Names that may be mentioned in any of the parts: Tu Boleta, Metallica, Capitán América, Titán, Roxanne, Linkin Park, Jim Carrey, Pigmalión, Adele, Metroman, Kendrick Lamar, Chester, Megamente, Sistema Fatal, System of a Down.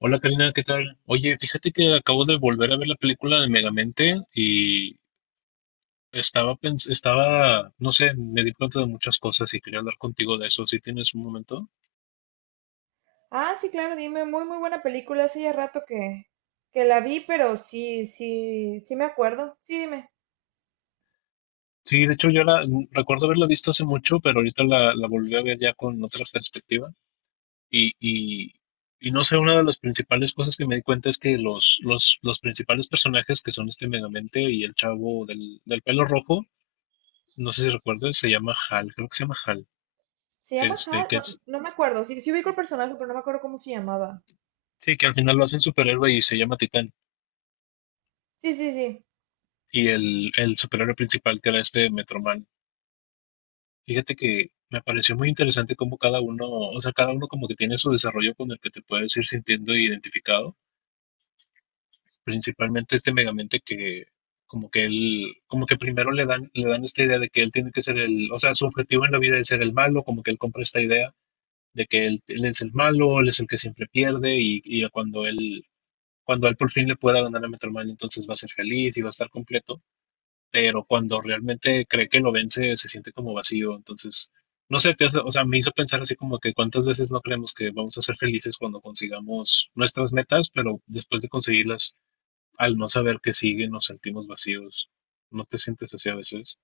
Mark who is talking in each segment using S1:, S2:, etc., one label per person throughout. S1: Hola Karina, ¿qué tal? Oye, fíjate que acabo de volver a ver la película de Megamente y estaba, no sé, me di cuenta de muchas cosas y quería hablar contigo de eso, si tienes un momento.
S2: Ah, sí, claro, dime, muy, muy buena película. Hace ya rato que la vi, pero sí, sí, sí me acuerdo. Sí, dime.
S1: Sí, de hecho yo recuerdo haberla visto hace mucho, pero ahorita la volví a ver ya con otra perspectiva. Y, y, y no sé, una de las principales cosas que me di cuenta es que los principales personajes que son este Megamente y el chavo del pelo rojo, no sé si recuerdas, se llama Hal, creo que se llama Hal
S2: ¿Se llama
S1: este,
S2: Hal?
S1: que
S2: No,
S1: es,
S2: no me acuerdo. Sí, sí ubico el personaje, pero no me acuerdo cómo se llamaba.
S1: Sí, que al final lo hacen superhéroe y se llama Titán.
S2: Sí, sí, sí.
S1: Y el superhéroe principal que era este Metroman. Fíjate que me pareció muy interesante cómo cada uno, o sea, cada uno como que tiene su desarrollo con el que te puedes ir sintiendo identificado. Principalmente este Megamente que como que él, como que primero le dan esta idea de que él tiene que ser el, o sea, su objetivo en la vida es ser el malo, como que él compra esta idea de que él es el malo, él es el que siempre pierde y cuando él por fin le pueda ganar a Metroman, entonces va a ser feliz y va a estar completo, pero cuando realmente cree que lo vence se siente como vacío. Entonces, no sé, o sea, me hizo pensar así como que cuántas veces no creemos que vamos a ser felices cuando consigamos nuestras metas, pero después de conseguirlas, al no saber qué sigue, nos sentimos vacíos. ¿No te sientes así a veces?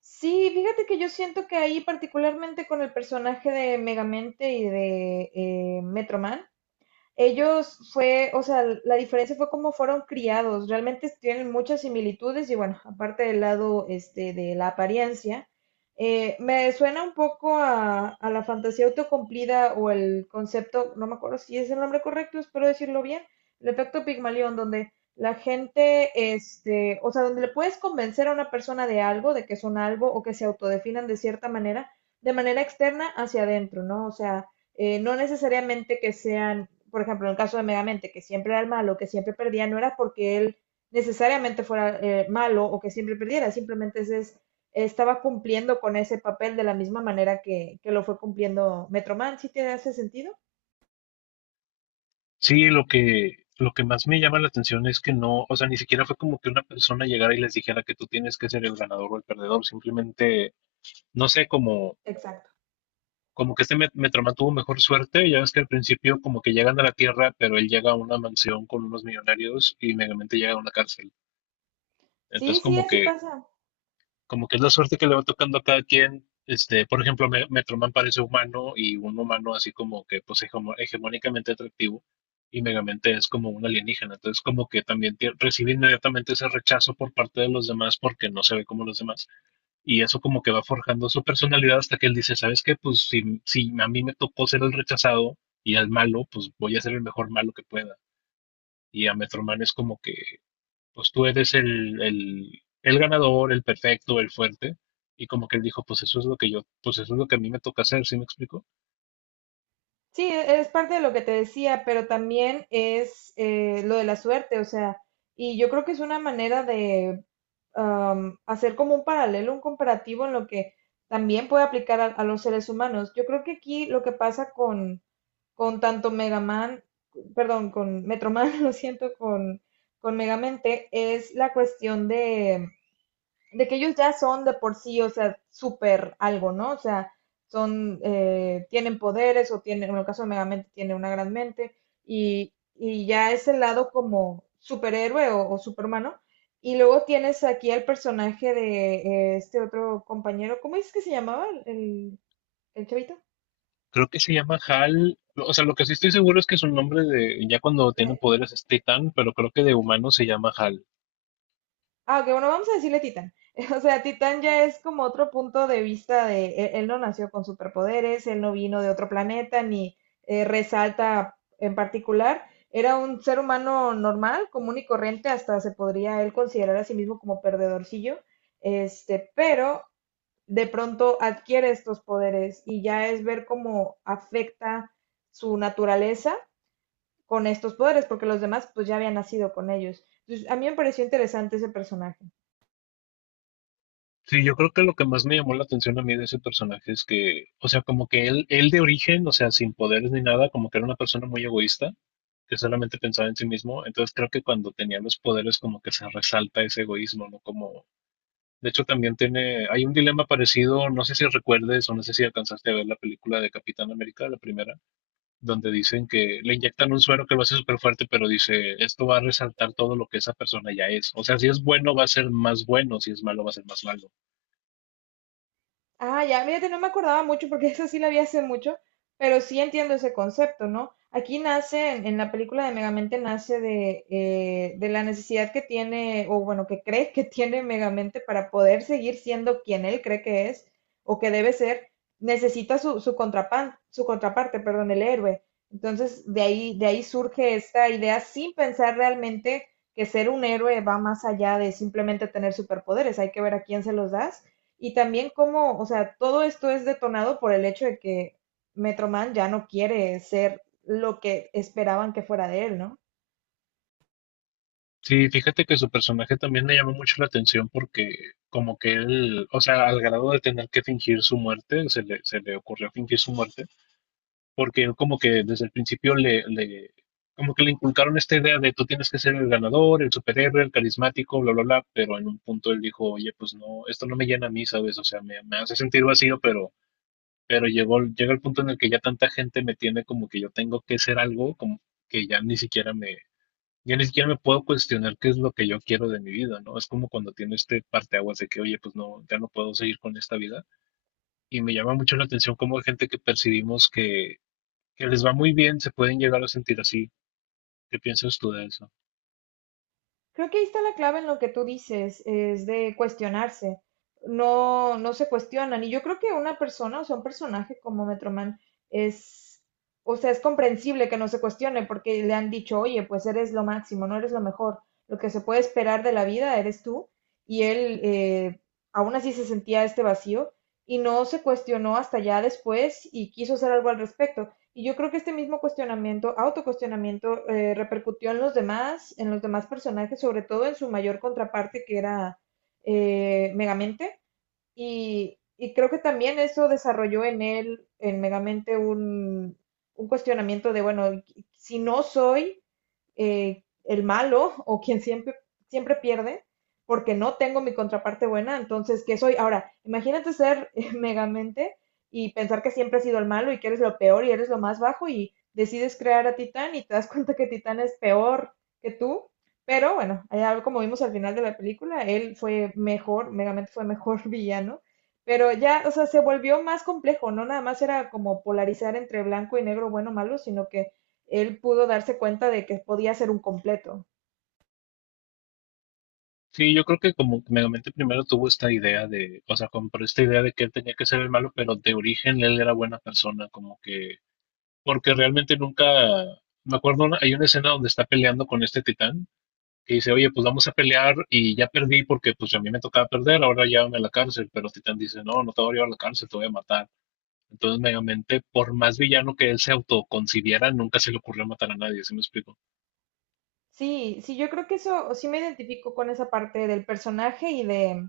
S2: Sí, fíjate que yo siento que ahí, particularmente con el personaje de Megamente y de Metroman, ellos fue, o sea, la diferencia fue cómo fueron criados. Realmente tienen muchas similitudes y bueno, aparte del lado este, de la apariencia, me suena un poco a la fantasía autocumplida o el concepto, no me acuerdo si es el nombre correcto, espero decirlo bien, el efecto Pigmalión, donde la gente, este, o sea, donde le puedes convencer a una persona de algo, de que son algo o que se autodefinan de cierta manera, de manera externa hacia adentro, ¿no? O sea, no necesariamente que sean, por ejemplo, en el caso de Megamente, que siempre era el malo, que siempre perdía, no era porque él necesariamente fuera malo o que siempre perdiera, simplemente ese es, estaba cumpliendo con ese papel de la misma manera que lo fue cumpliendo Metroman. ¿Sí te hace sentido?
S1: Sí, lo que más me llama la atención es que no, o sea, ni siquiera fue como que una persona llegara y les dijera que tú tienes que ser el ganador o el perdedor. Simplemente, no sé,
S2: Exacto.
S1: como que este Metroman tuvo mejor suerte, ya ves que al principio como que llegan a la Tierra, pero él llega a una mansión con unos millonarios y Megamente llega a una cárcel.
S2: Sí,
S1: Entonces
S2: sí, así pasa.
S1: como que es la suerte que le va tocando a cada quien. Este, por ejemplo, Metroman parece humano y un humano así como que pues hegemónicamente atractivo, y Megamente es como un alienígena. Entonces como que también recibe inmediatamente ese rechazo por parte de los demás porque no se ve como los demás. Y eso como que va forjando su personalidad hasta que él dice, ¿sabes qué? Pues si, si a mí me tocó ser el rechazado y el malo, pues voy a ser el mejor malo que pueda. Y a Metroman es como que, pues tú eres el ganador, el perfecto, el fuerte. Y como que él dijo, pues eso es lo que yo, pues eso es lo que a mí me toca hacer, ¿sí me explico?
S2: Sí, es parte de lo que te decía, pero también es lo de la suerte, o sea, y yo creo que es una manera de hacer como un paralelo, un comparativo en lo que también puede aplicar a los seres humanos. Yo creo que aquí lo que pasa con tanto Mega Man, perdón, con Metroman, lo siento, con Megamente, es la cuestión de que ellos ya son de por sí, o sea, súper algo, ¿no? O sea, son, tienen poderes o tienen, en el caso de Megamente, tiene una gran mente y ya es el lado como superhéroe o superhumano. Y luego tienes aquí al personaje de este otro compañero, ¿cómo es que se llamaba el chavito?
S1: Creo que se llama Hal, o sea, lo que sí estoy seguro es que su nombre de, ya cuando tiene poderes es Titan, pero creo que de humano se llama Hal.
S2: Ah, ok, bueno, vamos a decirle Titán. O sea, Titán ya es como otro punto de vista de él, él no nació con superpoderes, él no vino de otro planeta, ni resalta en particular. Era un ser humano normal, común y corriente, hasta se podría él considerar a sí mismo como perdedorcillo, este, pero de pronto adquiere estos poderes y ya es ver cómo afecta su naturaleza con estos poderes, porque los demás pues ya habían nacido con ellos. Entonces, a mí me pareció interesante ese personaje.
S1: Sí, yo creo que lo que más me llamó la atención a mí de ese personaje es que, o sea, como que él de origen, o sea, sin poderes ni nada, como que era una persona muy egoísta, que solamente pensaba en sí mismo. Entonces creo que cuando tenía los poderes como que se resalta ese egoísmo, ¿no? Como, de hecho también tiene, hay un dilema parecido, no sé si recuerdes o no sé si alcanzaste a ver la película de Capitán América, la primera, donde dicen que le inyectan un suero que lo hace súper fuerte, pero dice, esto va a resaltar todo lo que esa persona ya es. O sea, si es bueno va a ser más bueno, si es malo va a ser más malo.
S2: Ah, ya, mírate, no me acordaba mucho porque eso sí la vi hace mucho, pero sí entiendo ese concepto, ¿no? Aquí nace, en la película de Megamente, nace de la necesidad que tiene, o bueno, que cree que tiene Megamente para poder seguir siendo quien él cree que es o que debe ser, necesita su, su contraparte, perdón, el héroe. Entonces, de ahí surge esta idea sin pensar realmente que ser un héroe va más allá de simplemente tener superpoderes, hay que ver a quién se los das y también cómo, o sea, todo esto es detonado por el hecho de que Metro Man ya no quiere ser lo que esperaban que fuera de él, ¿no?
S1: Sí, fíjate que su personaje también me llamó mucho la atención porque como que él, o sea, al grado de tener que fingir su muerte, se le ocurrió fingir su muerte, porque él como que desde el principio como que le inculcaron esta idea de tú tienes que ser el ganador, el superhéroe, el carismático, bla, bla, bla, pero en un punto él dijo, oye, pues no, esto no me llena a mí, ¿sabes? O sea, me hace sentir vacío, pero, llega el punto en el que ya tanta gente me tiene como que yo tengo que ser algo, como que ya ni siquiera me, yo ni siquiera me puedo cuestionar qué es lo que yo quiero de mi vida, ¿no? Es como cuando tiene este parteaguas de que, oye, pues no, ya no puedo seguir con esta vida. Y me llama mucho la atención cómo hay gente que percibimos que les va muy bien, se pueden llegar a sentir así. ¿Qué piensas tú de eso?
S2: Creo que ahí está la clave en lo que tú dices, es de cuestionarse. No, no se cuestionan. Y yo creo que una persona, o sea, un personaje como Metroman es, o sea, es comprensible que no se cuestione porque le han dicho, oye, pues eres lo máximo, no eres lo mejor. Lo que se puede esperar de la vida eres tú. Y él aún así se sentía este vacío y no se cuestionó hasta ya después y quiso hacer algo al respecto. Y yo creo que este mismo cuestionamiento, autocuestionamiento, repercutió en los demás personajes, sobre todo en su mayor contraparte que era Megamente. Y creo que también eso desarrolló en él, en Megamente, un cuestionamiento de, bueno, si no soy el malo o quien siempre, siempre pierde, porque no tengo mi contraparte buena, entonces, ¿qué soy? Ahora, imagínate ser Megamente y pensar que siempre has sido el malo y que eres lo peor y eres lo más bajo y decides crear a Titán y te das cuenta que Titán es peor que tú, pero bueno, ya como vimos al final de la película, él fue mejor, Megamente fue mejor villano, pero ya, o sea, se volvió más complejo, no nada más era como polarizar entre blanco y negro, bueno o malo, sino que él pudo darse cuenta de que podía ser un completo.
S1: Sí, yo creo que como que Megamente primero tuvo esta idea de, o sea, compró esta idea de que él tenía que ser el malo, pero de origen él era buena persona, como que, porque realmente nunca, me acuerdo, hay una escena donde está peleando con este titán que dice, oye, pues vamos a pelear y ya perdí porque pues a mí me tocaba perder, ahora llévame a la cárcel, pero Titán dice, no, no te voy a llevar a la cárcel, te voy a matar. Entonces, Megamente, por más villano que él se autoconcibiera, nunca se le ocurrió matar a nadie, ¿sí me explico?
S2: Sí, sí, yo creo que eso, sí me identifico con esa parte del personaje y de,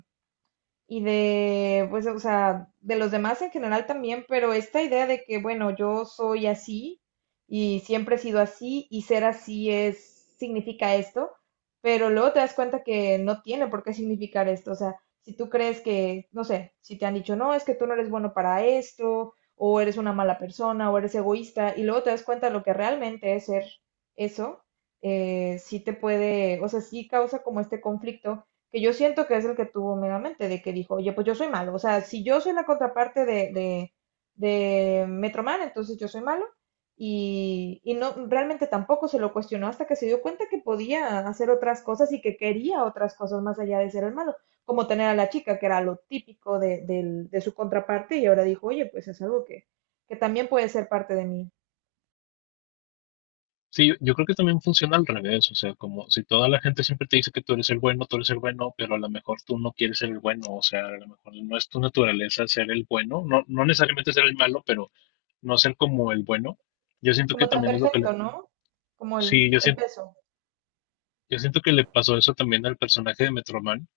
S2: pues, o sea, de los demás en general también, pero esta idea de que, bueno, yo soy así y siempre he sido así y ser así es, significa esto, pero luego te das cuenta que no tiene por qué significar esto, o sea, si tú crees que, no sé, si te han dicho, no, es que tú no eres bueno para esto, o eres una mala persona, o eres egoísta, y luego te das cuenta de lo que realmente es ser eso, sí te puede, o sea, sí causa como este conflicto que yo siento que es el que tuvo meramente, de que dijo, oye, pues yo soy malo, o sea, si yo soy la contraparte de Metroman, entonces yo soy malo, y no, realmente tampoco se lo cuestionó hasta que se dio cuenta que podía hacer otras cosas y que quería otras cosas más allá de ser el malo, como tener a la chica, que era lo típico de, de su contraparte, y ahora dijo, oye, pues es algo que también puede ser parte de mí,
S1: Sí, yo creo que también funciona al revés, o sea, como si toda la gente siempre te dice que tú eres el bueno, tú eres el bueno, pero a lo mejor tú no quieres ser el bueno, o sea, a lo mejor no es tu naturaleza ser el bueno, no, no necesariamente ser el malo, pero no ser como el bueno. Yo siento que
S2: como tan
S1: también es lo que le...
S2: perfecto, ¿no? Como
S1: Sí, yo
S2: el
S1: siento.
S2: peso.
S1: Yo siento que le pasó eso también al personaje de Metroman.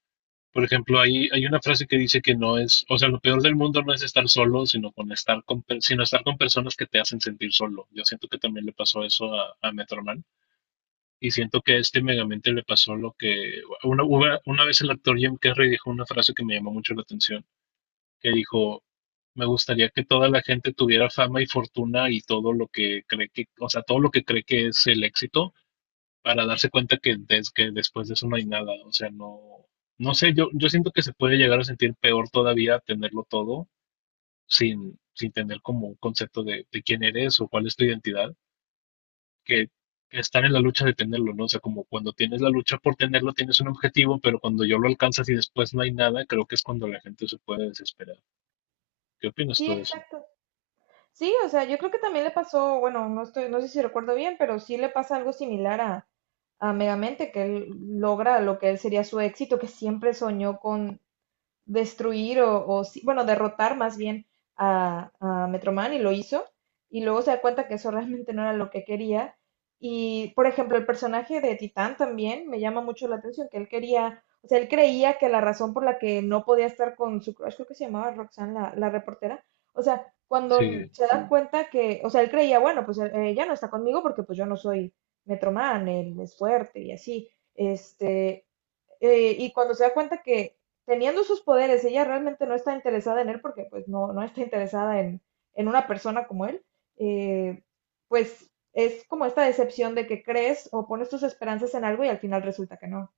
S1: Por ejemplo, hay una frase que dice que no es, o sea, lo peor del mundo no es estar solo, sino con estar con, per- sino estar con personas que te hacen sentir solo. Yo siento que también le pasó eso a Metroman. Y siento que a este Megamente le pasó lo que una vez el actor Jim Carrey dijo una frase que me llamó mucho la atención, que dijo, me gustaría que toda la gente tuviera fama y fortuna y todo lo que cree que, o sea, todo lo que cree que es el éxito, para darse cuenta que, que después de eso no hay nada. O sea, no, no sé, yo siento que se puede llegar a sentir peor todavía tenerlo todo sin, sin tener como un concepto de quién eres o cuál es tu identidad, que, que estar en la lucha de tenerlo, ¿no? O sea, como cuando tienes la lucha por tenerlo, tienes un objetivo, pero cuando yo lo alcanzas y después no hay nada, creo que es cuando la gente se puede desesperar. ¿Qué opinas
S2: Sí,
S1: tú de eso?
S2: exacto. Sí, o sea, yo creo que también le pasó, bueno, no estoy, no sé si recuerdo bien, pero sí le pasa algo similar a Megamente, que él logra lo que él sería su éxito, que siempre soñó con, destruir o, bueno, derrotar más bien a Metroman y lo hizo. Y luego se da cuenta que eso realmente no era lo que quería. Y, por ejemplo, el personaje de Titán también me llama mucho la atención, que él quería, o sea, él creía que la razón por la que no podía estar con su crush, creo que se llamaba Roxanne, la reportera, o sea, cuando
S1: Sí.
S2: se da Sí. cuenta que, o sea, él creía, bueno, pues ya no está conmigo porque pues yo no soy Metroman, él es fuerte y así. Este, y cuando se da cuenta que teniendo sus poderes, ella realmente no está interesada en él porque pues no, no está interesada en una persona como él, eh, pues es como esta decepción de que crees o pones tus esperanzas en algo y al final resulta que no.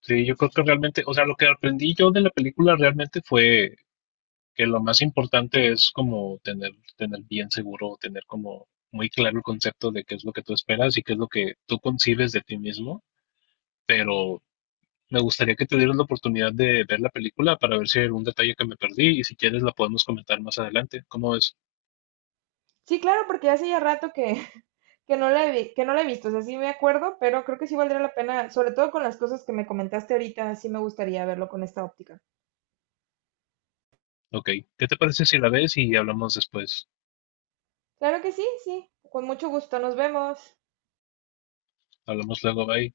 S1: Sí, yo creo que realmente, o sea, lo que aprendí yo de la película realmente fue que lo más importante es como tener, tener bien seguro, tener como muy claro el concepto de qué es lo que tú esperas y qué es lo que tú concibes de ti mismo, pero me gustaría que te dieras la oportunidad de ver la película para ver si hay algún detalle que me perdí y si quieres la podemos comentar más adelante. ¿Cómo es?
S2: Sí, claro, porque hace ya rato que, que no la he, que no la he visto, o sea, sí me acuerdo, pero creo que sí valdría la pena, sobre todo con las cosas que me comentaste ahorita, sí me gustaría verlo con esta óptica.
S1: Ok, ¿qué te parece si la ves y hablamos después?
S2: Claro que sí, sí, con mucho gusto, nos vemos.
S1: Hablamos luego, bye.